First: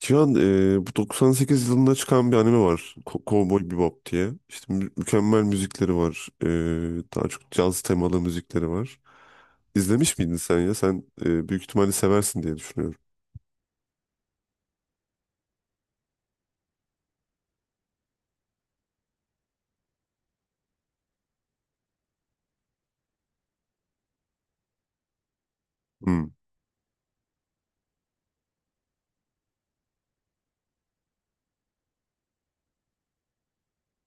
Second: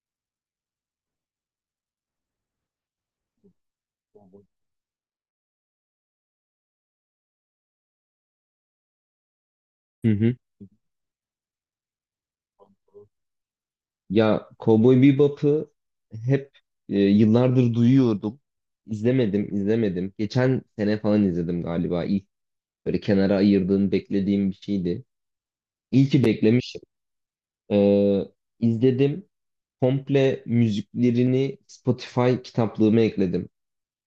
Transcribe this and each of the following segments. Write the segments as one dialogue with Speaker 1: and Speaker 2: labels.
Speaker 1: Cihan bu 98 yılında çıkan bir anime var. Cowboy Bebop diye. İşte mükemmel müzikleri var. Daha çok caz temalı müzikleri var.
Speaker 2: Hı
Speaker 1: İzlemiş miydin
Speaker 2: hı.
Speaker 1: sen ya? Sen büyük ihtimalle seversin diye düşünüyorum.
Speaker 2: Ya Cowboy Bebop'ı hep yıllardır duyuyordum. İzlemedim, izlemedim. Geçen sene falan izledim galiba. İlk böyle kenara ayırdığım, beklediğim bir şeydi. İyi ki
Speaker 1: Hmm.
Speaker 2: beklemişim. Ee, izledim. Komple müziklerini Spotify kitaplığıma ekledim.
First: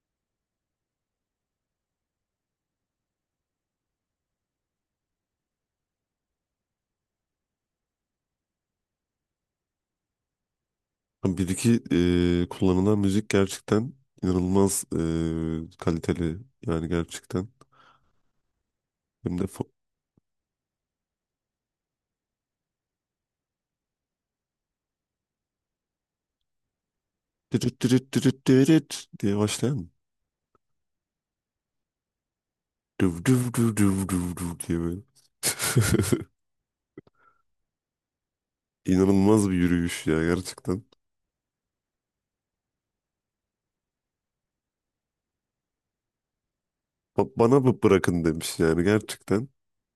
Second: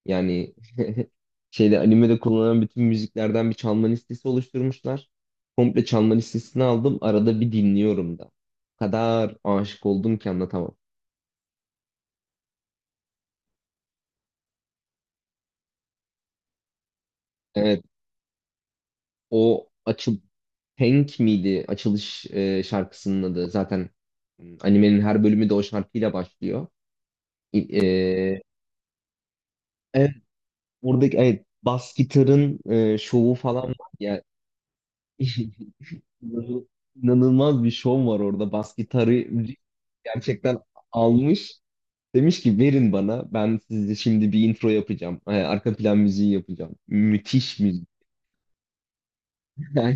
Speaker 2: Yani animede kullanılan bütün müziklerden bir çalma listesi oluşturmuşlar. Komple çalma listesini aldım. Arada bir dinliyorum da. O kadar aşık oldum ki anlatamam.
Speaker 1: Bir iki kullanılan müzik gerçekten inanılmaz kaliteli. Yani gerçekten.
Speaker 2: Evet,
Speaker 1: Hem de
Speaker 2: o açıl Tank miydi açılış şarkısının adı? Zaten animenin her bölümü de o şarkıyla başlıyor. İ-
Speaker 1: dırıt dırıt
Speaker 2: e,
Speaker 1: dırıt dırıt diye başlayan.
Speaker 2: evet, buradaki evet bas gitarın
Speaker 1: Düv
Speaker 2: şovu
Speaker 1: düv
Speaker 2: falan
Speaker 1: düv
Speaker 2: var
Speaker 1: düv
Speaker 2: ya.
Speaker 1: düv düv diye böyle.
Speaker 2: İnanılmaz bir şov var orada. Bas gitarı
Speaker 1: İnanılmaz bir yürüyüş ya
Speaker 2: gerçekten
Speaker 1: gerçekten.
Speaker 2: almış. Demiş ki verin bana. Ben size şimdi bir intro yapacağım. Arka plan müziği yapacağım.
Speaker 1: Bana
Speaker 2: Müthiş
Speaker 1: mı
Speaker 2: müzik.
Speaker 1: bırakın demiş yani gerçekten.
Speaker 2: Yani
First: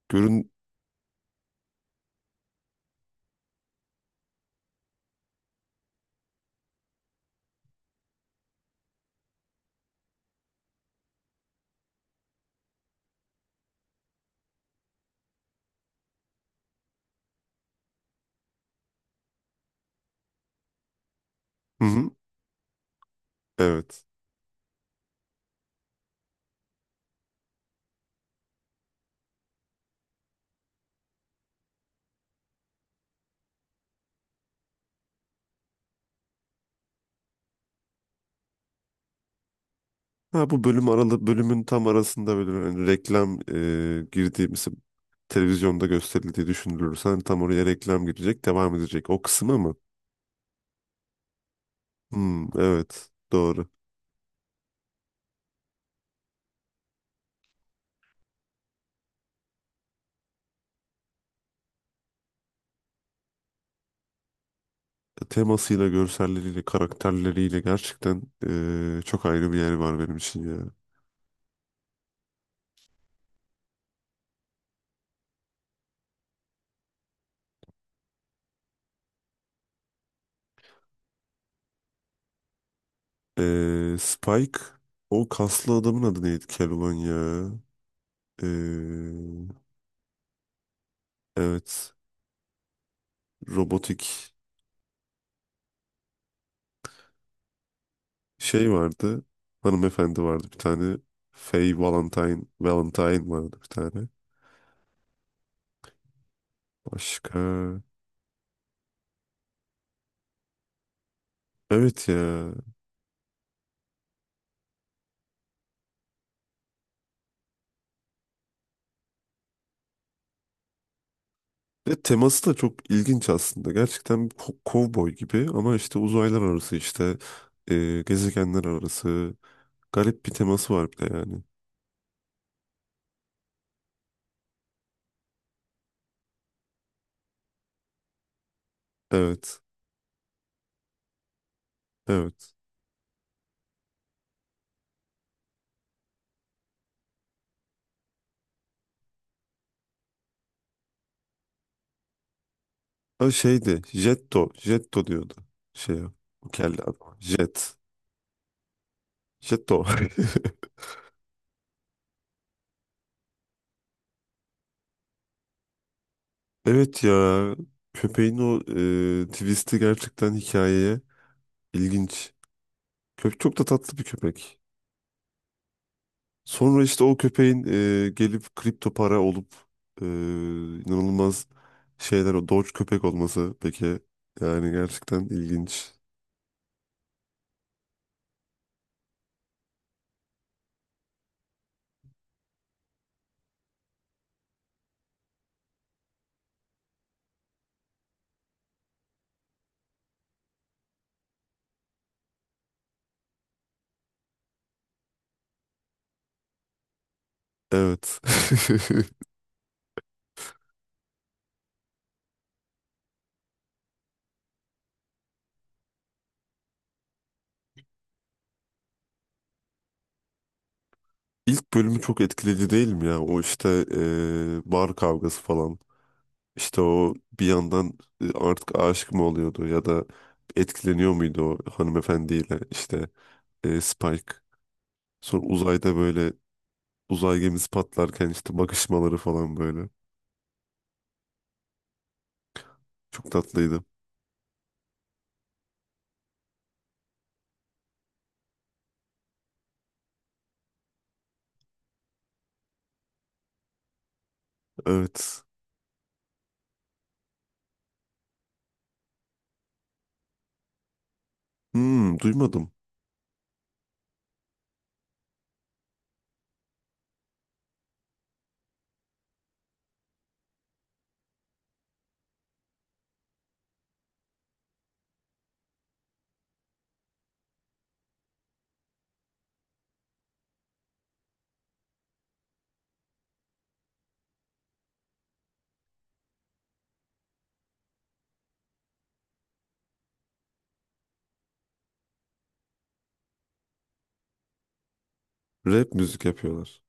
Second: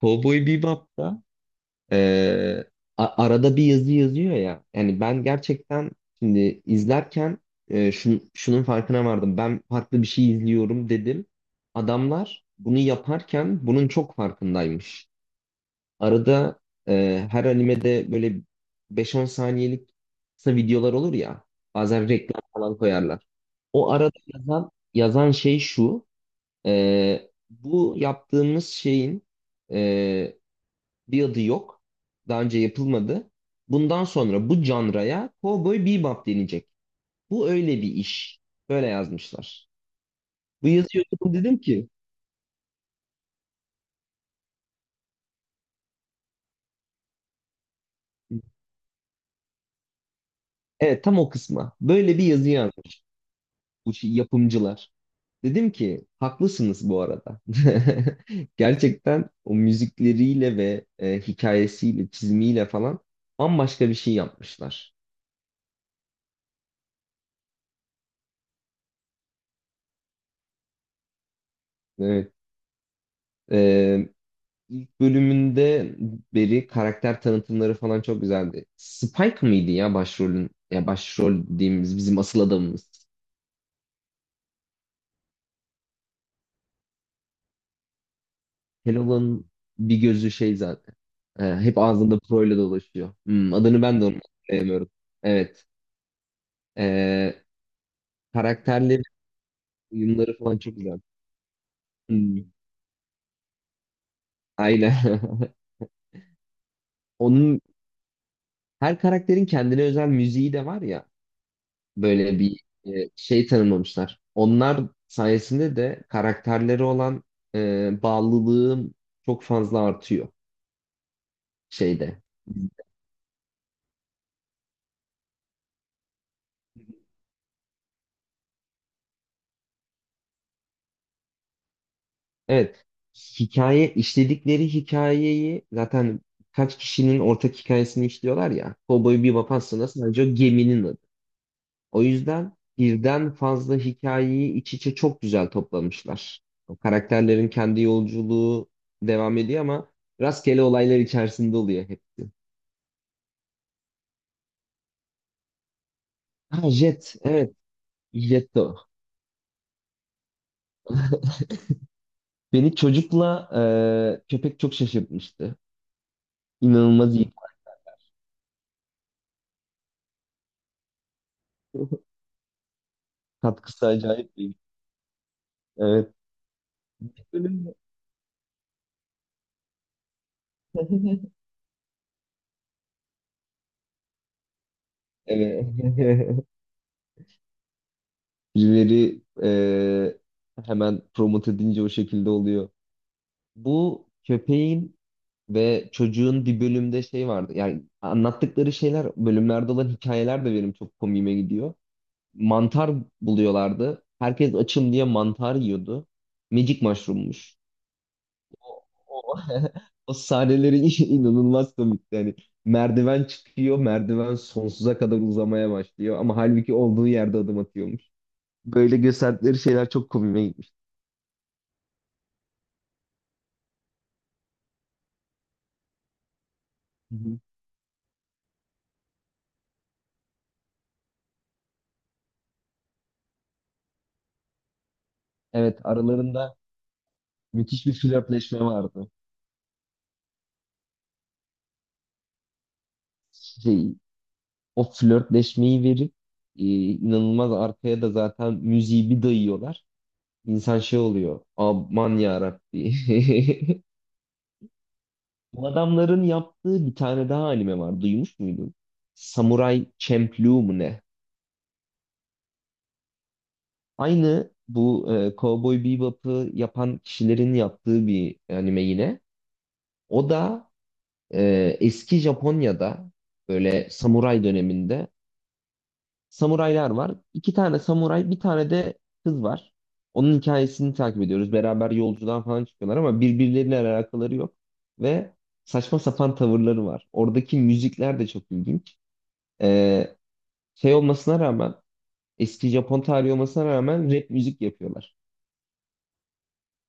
Speaker 2: Cowboy
Speaker 1: Görün
Speaker 2: Bebop'ta ee, arada bir yazı yazıyor ya. Yani ben gerçekten şimdi izlerken şunun farkına vardım. Ben farklı bir şey izliyorum dedim. Adamlar bunu yaparken bunun çok farkındaymış. Arada her animede böyle beş-on saniyelik kısa videolar olur ya.
Speaker 1: Hı
Speaker 2: Bazen
Speaker 1: hı,
Speaker 2: reklam falan koyarlar. O
Speaker 1: evet.
Speaker 2: arada yazan şey şu. Bu yaptığımız şeyin e, bir adı yok. Daha önce yapılmadı. Bundan sonra bu canraya Cowboy Bebop denecek. Bu öyle bir iş. Böyle yazmışlar.
Speaker 1: Ha, bu
Speaker 2: Bu
Speaker 1: bölüm
Speaker 2: yazıyı
Speaker 1: aralı
Speaker 2: okudum dedim
Speaker 1: bölümün tam
Speaker 2: ki
Speaker 1: arasında böyle hani reklam girdiğimiz televizyonda gösterildiği düşünülürse hani tam oraya reklam girecek devam edecek. O kısmı mı?
Speaker 2: evet, tam o kısma. Böyle bir
Speaker 1: Hmm,
Speaker 2: yazı yazmış
Speaker 1: evet doğru.
Speaker 2: bu yapımcılar. Dedim ki haklısınız bu arada. Gerçekten o müzikleriyle ve hikayesiyle, çizimiyle falan bambaşka bir şey yapmışlar.
Speaker 1: Temasıyla, görselleriyle, karakterleriyle gerçekten çok ayrı bir yer var benim için ya.
Speaker 2: Evet. E, ilk bölümünde beri karakter tanıtımları falan çok güzeldi. Spike mıydı ya başrolün, ya başrol dediğimiz bizim asıl adamımız.
Speaker 1: Spike, o kaslı adamın adı neydi Keloğlan ya? E,
Speaker 2: Keloğlan'ın bir gözü şey zaten. E, hep
Speaker 1: evet,
Speaker 2: ağzında proyla dolaşıyor. Hmm, adını ben
Speaker 1: robotik.
Speaker 2: de onu hatırlayamıyorum. Evet. E,
Speaker 1: Şey
Speaker 2: karakterleri,
Speaker 1: vardı. Hanımefendi
Speaker 2: uyumları
Speaker 1: vardı
Speaker 2: falan
Speaker 1: bir
Speaker 2: çok
Speaker 1: tane.
Speaker 2: güzel.
Speaker 1: Faye
Speaker 2: Hmm,
Speaker 1: Valentine. Valentine vardı bir tane.
Speaker 2: aynen.
Speaker 1: Başka.
Speaker 2: Onun her karakterin kendine özel müziği de var ya.
Speaker 1: Evet
Speaker 2: Böyle
Speaker 1: ya.
Speaker 2: bir şey tanımlamışlar. Onlar sayesinde de karakterleri olan bağlılığım çok fazla artıyor
Speaker 1: Ve
Speaker 2: şeyde.
Speaker 1: teması da çok ilginç aslında. Gerçekten bir kovboy gibi ama işte uzaylar arası işte gezegenler arası garip bir teması var bir de yani.
Speaker 2: Evet. Hikaye, işledikleri hikayeyi zaten kaç kişinin ortak hikayesini işliyorlar ya. Cowboy Bebop
Speaker 1: Evet.
Speaker 2: aslında sadece o geminin adı. O yüzden
Speaker 1: Evet.
Speaker 2: birden fazla hikayeyi iç içe çok güzel toplamışlar. O karakterlerin kendi yolculuğu devam ediyor ama rastgele olaylar içerisinde oluyor hep.
Speaker 1: O şeydi. Jetto. Jetto diyordu. Şey ya. O
Speaker 2: Ha
Speaker 1: kelle
Speaker 2: Jet,
Speaker 1: adam.
Speaker 2: evet,
Speaker 1: Jet.
Speaker 2: Jet de o.
Speaker 1: Jetto.
Speaker 2: Beni çocukla köpek çok şaşırtmıştı.
Speaker 1: Evet
Speaker 2: İnanılmaz iyi.
Speaker 1: ya. Köpeğin o twist'i gerçekten hikayeye. İlginç. Köpek çok da
Speaker 2: Katkısı
Speaker 1: tatlı bir
Speaker 2: acayip iyi.
Speaker 1: köpek.
Speaker 2: Evet.
Speaker 1: Sonra işte o köpeğin
Speaker 2: Ölüm.
Speaker 1: gelip kripto para olup e, inanılmaz şeyler o Doge köpek olması peki yani gerçekten
Speaker 2: Evet.
Speaker 1: ilginç.
Speaker 2: Birileri hemen promote edince o şekilde oluyor. Bu köpeğin ve çocuğun bir bölümde şey vardı. Yani anlattıkları şeyler, bölümlerde olan hikayeler de benim çok komiğime gidiyor. Mantar buluyorlardı. Herkes açım diye mantar yiyordu. Magic mushroommuş.
Speaker 1: Evet.
Speaker 2: O, o sahneleri inanılmaz komikti. Yani merdiven çıkıyor, merdiven sonsuza kadar uzamaya başlıyor. Ama halbuki olduğu yerde adım atıyormuş. Böyle gösterdikleri şeyler çok komiğime gitmişti.
Speaker 1: İlk bölümü çok etkileyici değil mi ya? O işte bar kavgası falan. İşte o
Speaker 2: Hı hı.
Speaker 1: bir yandan artık aşık mı oluyordu ya da etkileniyor muydu o hanımefendiyle işte Spike. Sonra
Speaker 2: Evet,
Speaker 1: uzayda böyle.
Speaker 2: aralarında
Speaker 1: Uzay gemisi
Speaker 2: müthiş bir
Speaker 1: patlarken işte
Speaker 2: flörtleşme vardı.
Speaker 1: bakışmaları falan böyle. Çok tatlıydı.
Speaker 2: Şey, o flörtleşmeyi verip inanılmaz arkaya da zaten müziği bir dayıyorlar. İnsan şey oluyor. Aman yarabbi.
Speaker 1: Evet.
Speaker 2: Bu adamların yaptığı bir tane daha anime var. Duymuş muydun? Samurai Champloo mu ne?
Speaker 1: Hmm, duymadım.
Speaker 2: Aynı bu Cowboy Bebop'ı yapan kişilerin yaptığı bir anime yine. O da eski Japonya'da böyle samuray döneminde samuraylar var. İki tane samuray, bir tane de kız var. Onun hikayesini takip ediyoruz. Beraber yolculuğa falan çıkıyorlar ama birbirleriyle alakaları yok. Ve saçma sapan tavırları var. Oradaki müzikler de çok ilginç. Ee, şey olmasına rağmen, eski Japon tarihi olmasına rağmen rap müzik yapıyorlar.
Speaker 1: Rap müzik yapıyorlar.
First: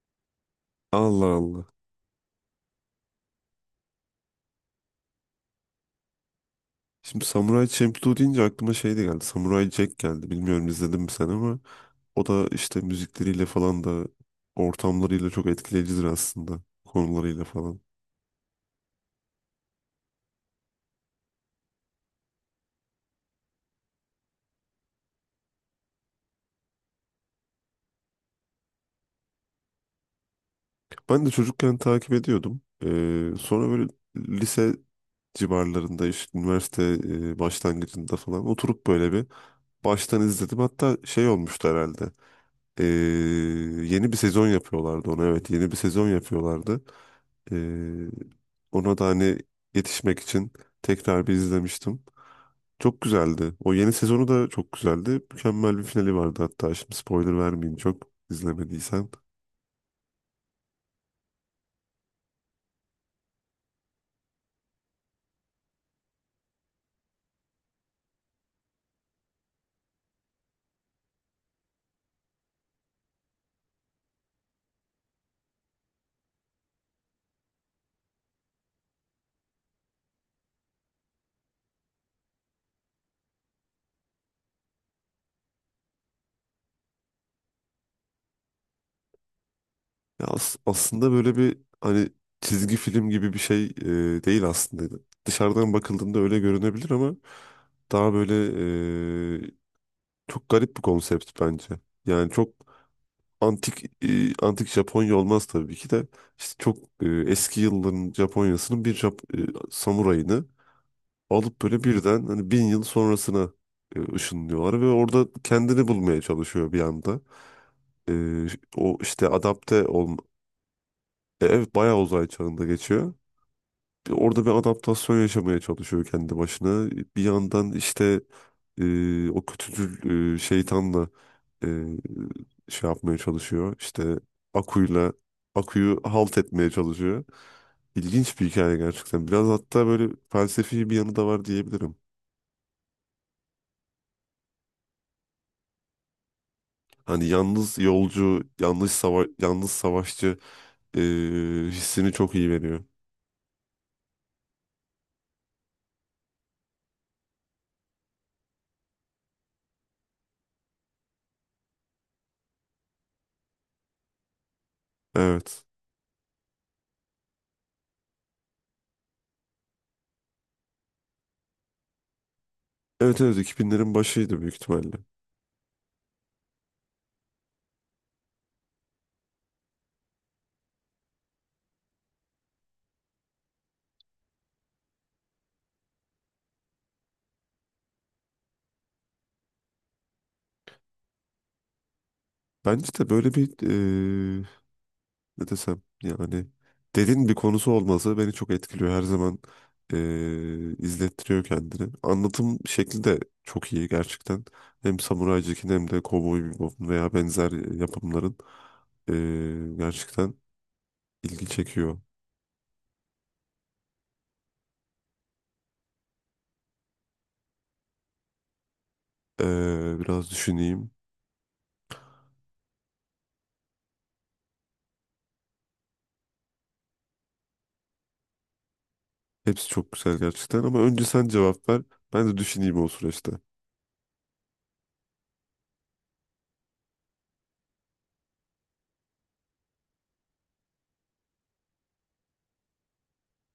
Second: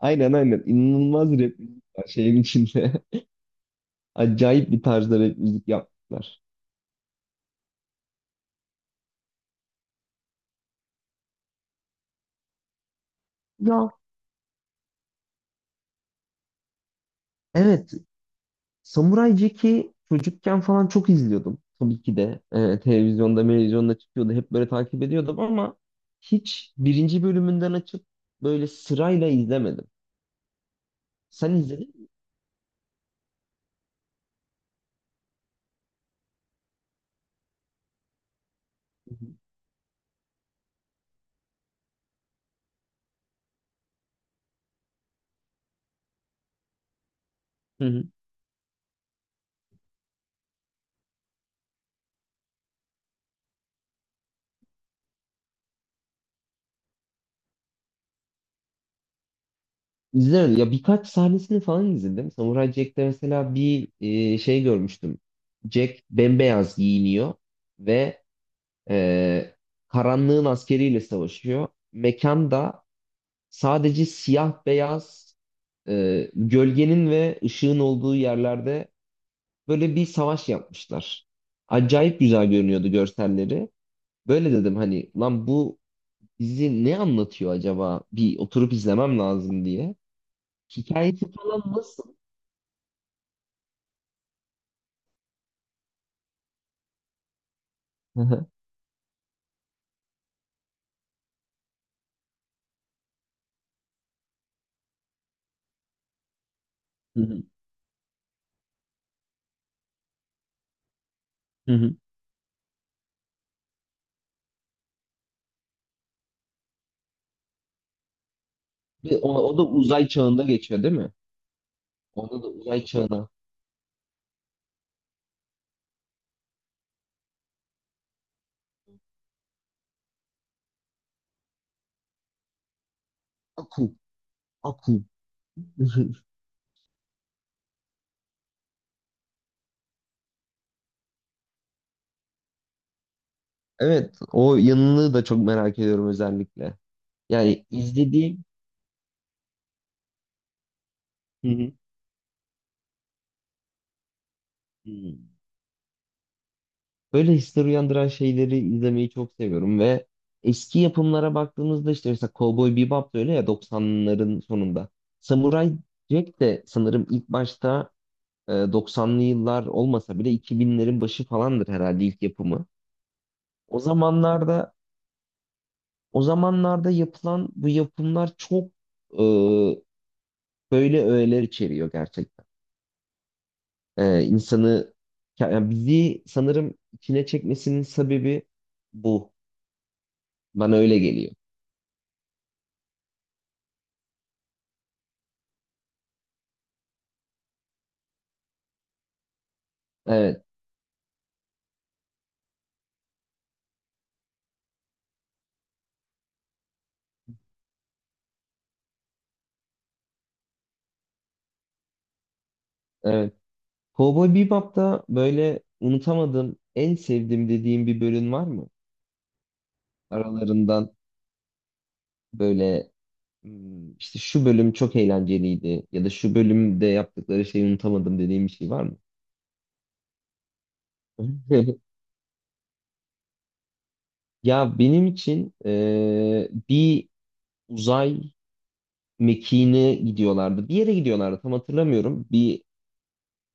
Speaker 2: Aynen, aynen. İnanılmaz
Speaker 1: Allah
Speaker 2: rap
Speaker 1: Allah.
Speaker 2: müzik var şeyin içinde. Acayip bir tarzda rap müzik yaptılar.
Speaker 1: Şimdi Samurai Champloo deyince aklıma şey de geldi. Samurai Jack geldi. Bilmiyorum izledin mi sen ama o da işte müzikleriyle falan
Speaker 2: Ya
Speaker 1: da ortamlarıyla çok etkileyicidir aslında. Konularıyla falan.
Speaker 2: evet. Samuray Jack'i çocukken falan çok izliyordum. Tabii ki de televizyonda çıkıyordu. Hep böyle takip ediyordum ama hiç birinci bölümünden açıp böyle sırayla izlemedim.
Speaker 1: Ben de
Speaker 2: Sen
Speaker 1: çocukken
Speaker 2: izledin mi?
Speaker 1: takip ediyordum. Sonra böyle lise civarlarında işte üniversite başlangıcında falan oturup böyle bir baştan izledim. Hatta şey olmuştu herhalde. Ee, Yeni bir sezon yapıyorlardı ona. Evet, yeni bir sezon yapıyorlardı.
Speaker 2: Hı hı.
Speaker 1: Ee, Ona da hani yetişmek için tekrar bir izlemiştim. Çok güzeldi. O yeni sezonu da çok güzeldi. Mükemmel bir finali vardı hatta. Şimdi spoiler vermeyeyim çok izlemediysen.
Speaker 2: İzlemedim. Ya birkaç sahnesini falan izledim. Samuray Jack'te mesela bir şey görmüştüm. Jack bembeyaz giyiniyor ve e, karanlığın askeriyle savaşıyor. Mekanda sadece siyah beyaz gölgenin ve ışığın olduğu yerlerde böyle bir savaş yapmışlar. Acayip güzel görünüyordu görselleri. Böyle dedim hani lan bu bizi ne anlatıyor acaba? Bir oturup izlemem lazım diye.
Speaker 1: Ya aslında
Speaker 2: Hikayesi
Speaker 1: böyle bir
Speaker 2: falan
Speaker 1: hani
Speaker 2: nasıl?
Speaker 1: çizgi film gibi bir şey değil aslında. Dışarıdan bakıldığında öyle görünebilir ama daha
Speaker 2: Hı
Speaker 1: böyle
Speaker 2: hı.
Speaker 1: e, çok garip bir konsept bence. Yani çok antik Japonya olmaz tabii ki de işte çok
Speaker 2: Hı hı.
Speaker 1: eski yılların Japonya'sının bir samurayını alıp
Speaker 2: Hı
Speaker 1: böyle
Speaker 2: hı.
Speaker 1: birden hani 1000 yıl sonrasına ışınlıyorlar ve orada kendini bulmaya çalışıyor bir anda. E, O işte
Speaker 2: O, o da
Speaker 1: adapte
Speaker 2: uzay
Speaker 1: olma.
Speaker 2: çağında geçiyor değil mi?
Speaker 1: Evet, bayağı uzay
Speaker 2: Onda da
Speaker 1: çağında
Speaker 2: uzay
Speaker 1: geçiyor.
Speaker 2: çağına.
Speaker 1: Orada bir adaptasyon yaşamaya çalışıyor kendi başına. Bir yandan işte o kötücül şeytanla e, şey yapmaya çalışıyor.
Speaker 2: Aku,
Speaker 1: İşte
Speaker 2: aku.
Speaker 1: Aku'yla Aku'yu halt etmeye çalışıyor. İlginç bir hikaye gerçekten. Biraz hatta böyle felsefi bir yanı da var diyebilirim.
Speaker 2: Evet, o yanını da çok merak ediyorum özellikle.
Speaker 1: Hani
Speaker 2: Yani
Speaker 1: yalnız yolcu,
Speaker 2: izlediğim.
Speaker 1: yalnız savaşçı e,
Speaker 2: Hı hı.
Speaker 1: hissini çok iyi veriyor.
Speaker 2: Hı. Böyle hisler uyandıran şeyleri izlemeyi çok seviyorum ve eski yapımlara baktığımızda işte mesela Cowboy Bebop da öyle ya, 90'ların sonunda.
Speaker 1: Evet.
Speaker 2: Samurai Jack de sanırım ilk başta 90'lı yıllar olmasa bile 2000'lerin başı falandır herhalde ilk yapımı.
Speaker 1: Evet, evet,
Speaker 2: O
Speaker 1: 2000'lerin başıydı büyük
Speaker 2: zamanlarda
Speaker 1: ihtimalle.
Speaker 2: o zamanlarda yapılan bu yapımlar çok e, böyle öğeler içeriyor gerçekten. E, insanı, yani bizi sanırım içine çekmesinin sebebi bu. Bana öyle geliyor.
Speaker 1: Bence de böyle bir e, ne desem yani derin bir konusu olması beni çok etkiliyor. Her zaman
Speaker 2: Evet.
Speaker 1: izlettiriyor kendini. Anlatım şekli de çok iyi gerçekten. Hem Samurai Jack'in hem de Cowboy Bebop'un veya benzer yapımların gerçekten ilgi çekiyor.
Speaker 2: Evet. Cowboy Bebop'ta böyle unutamadığım, en sevdiğim dediğim bir bölüm var mı?
Speaker 1: Biraz düşüneyim.
Speaker 2: Aralarından böyle hmm, işte şu bölüm çok eğlenceliydi ya da şu bölümde yaptıkları şeyi unutamadım dediğim bir şey var mı?
Speaker 1: Hepsi çok güzel gerçekten ama önce sen cevap ver. Ben de düşüneyim o süreçte.
Speaker 2: Ya benim için bir uzay mekiğine gidiyorlardı. Bir yere gidiyorlardı, tam hatırlamıyorum. Bir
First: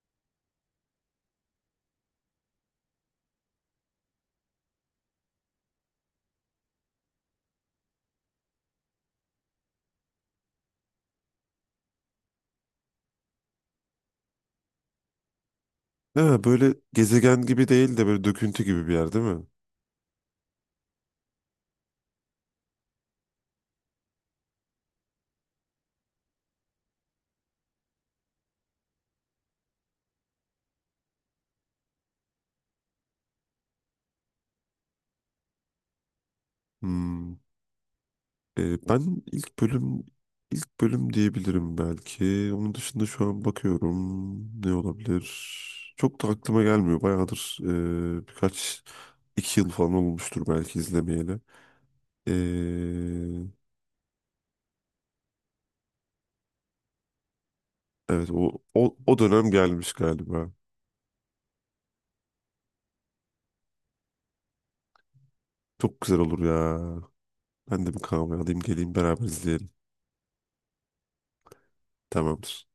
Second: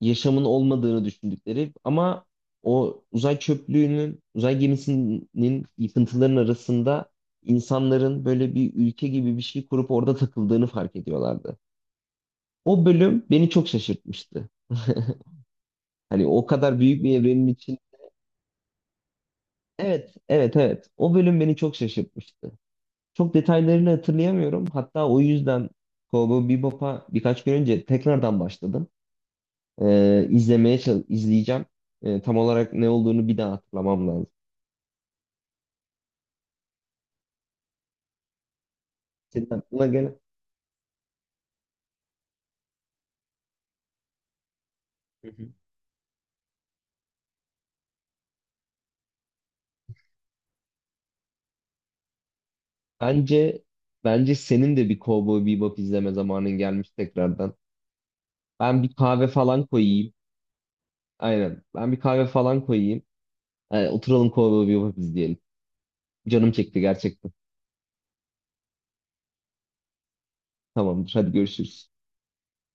Speaker 2: yaşamın olmadığını düşündükleri ama o uzay çöplüğünün, uzay gemisinin yıkıntıların arasında insanların böyle bir ülke gibi bir şey kurup orada takıldığını fark ediyorlardı. O bölüm beni çok şaşırtmıştı. Hani
Speaker 1: Ha,
Speaker 2: o
Speaker 1: böyle
Speaker 2: kadar büyük bir
Speaker 1: gezegen
Speaker 2: evrenin
Speaker 1: gibi
Speaker 2: için.
Speaker 1: değil de böyle döküntü gibi bir yer değil mi?
Speaker 2: Evet, evet, evet. O bölüm beni çok şaşırtmıştı. Çok detaylarını hatırlayamıyorum. Hatta o yüzden Cowboy Bebop'a birkaç gün önce tekrardan başladım. İzlemeye izleyeceğim. Tam olarak ne olduğunu bir daha hatırlamam lazım.
Speaker 1: Hmm. Ben
Speaker 2: Senin
Speaker 1: ilk
Speaker 2: aklına
Speaker 1: bölüm
Speaker 2: gelen.
Speaker 1: ilk bölüm diyebilirim belki. Onun dışında şu an bakıyorum ne olabilir?
Speaker 2: Hı hı.
Speaker 1: Çok da aklıma gelmiyor. Bayağıdır birkaç 2 yıl falan olmuştur belki izlemeyeli. Ee,
Speaker 2: Bence bence senin de bir Cowboy Bebop izleme zamanın gelmiş tekrardan.
Speaker 1: evet, o,
Speaker 2: Ben bir
Speaker 1: o o
Speaker 2: kahve
Speaker 1: dönem
Speaker 2: falan
Speaker 1: gelmiş
Speaker 2: koyayım.
Speaker 1: galiba.
Speaker 2: Aynen. Ben bir kahve falan koyayım. Oturalım Cowboy Bebop izleyelim.
Speaker 1: Çok güzel olur
Speaker 2: Canım
Speaker 1: ya.
Speaker 2: çekti gerçekten.
Speaker 1: Ben de bir kahve alayım geleyim beraber izleyelim.
Speaker 2: Tamamdır. Hadi görüşürüz.
Speaker 1: Tamamdır.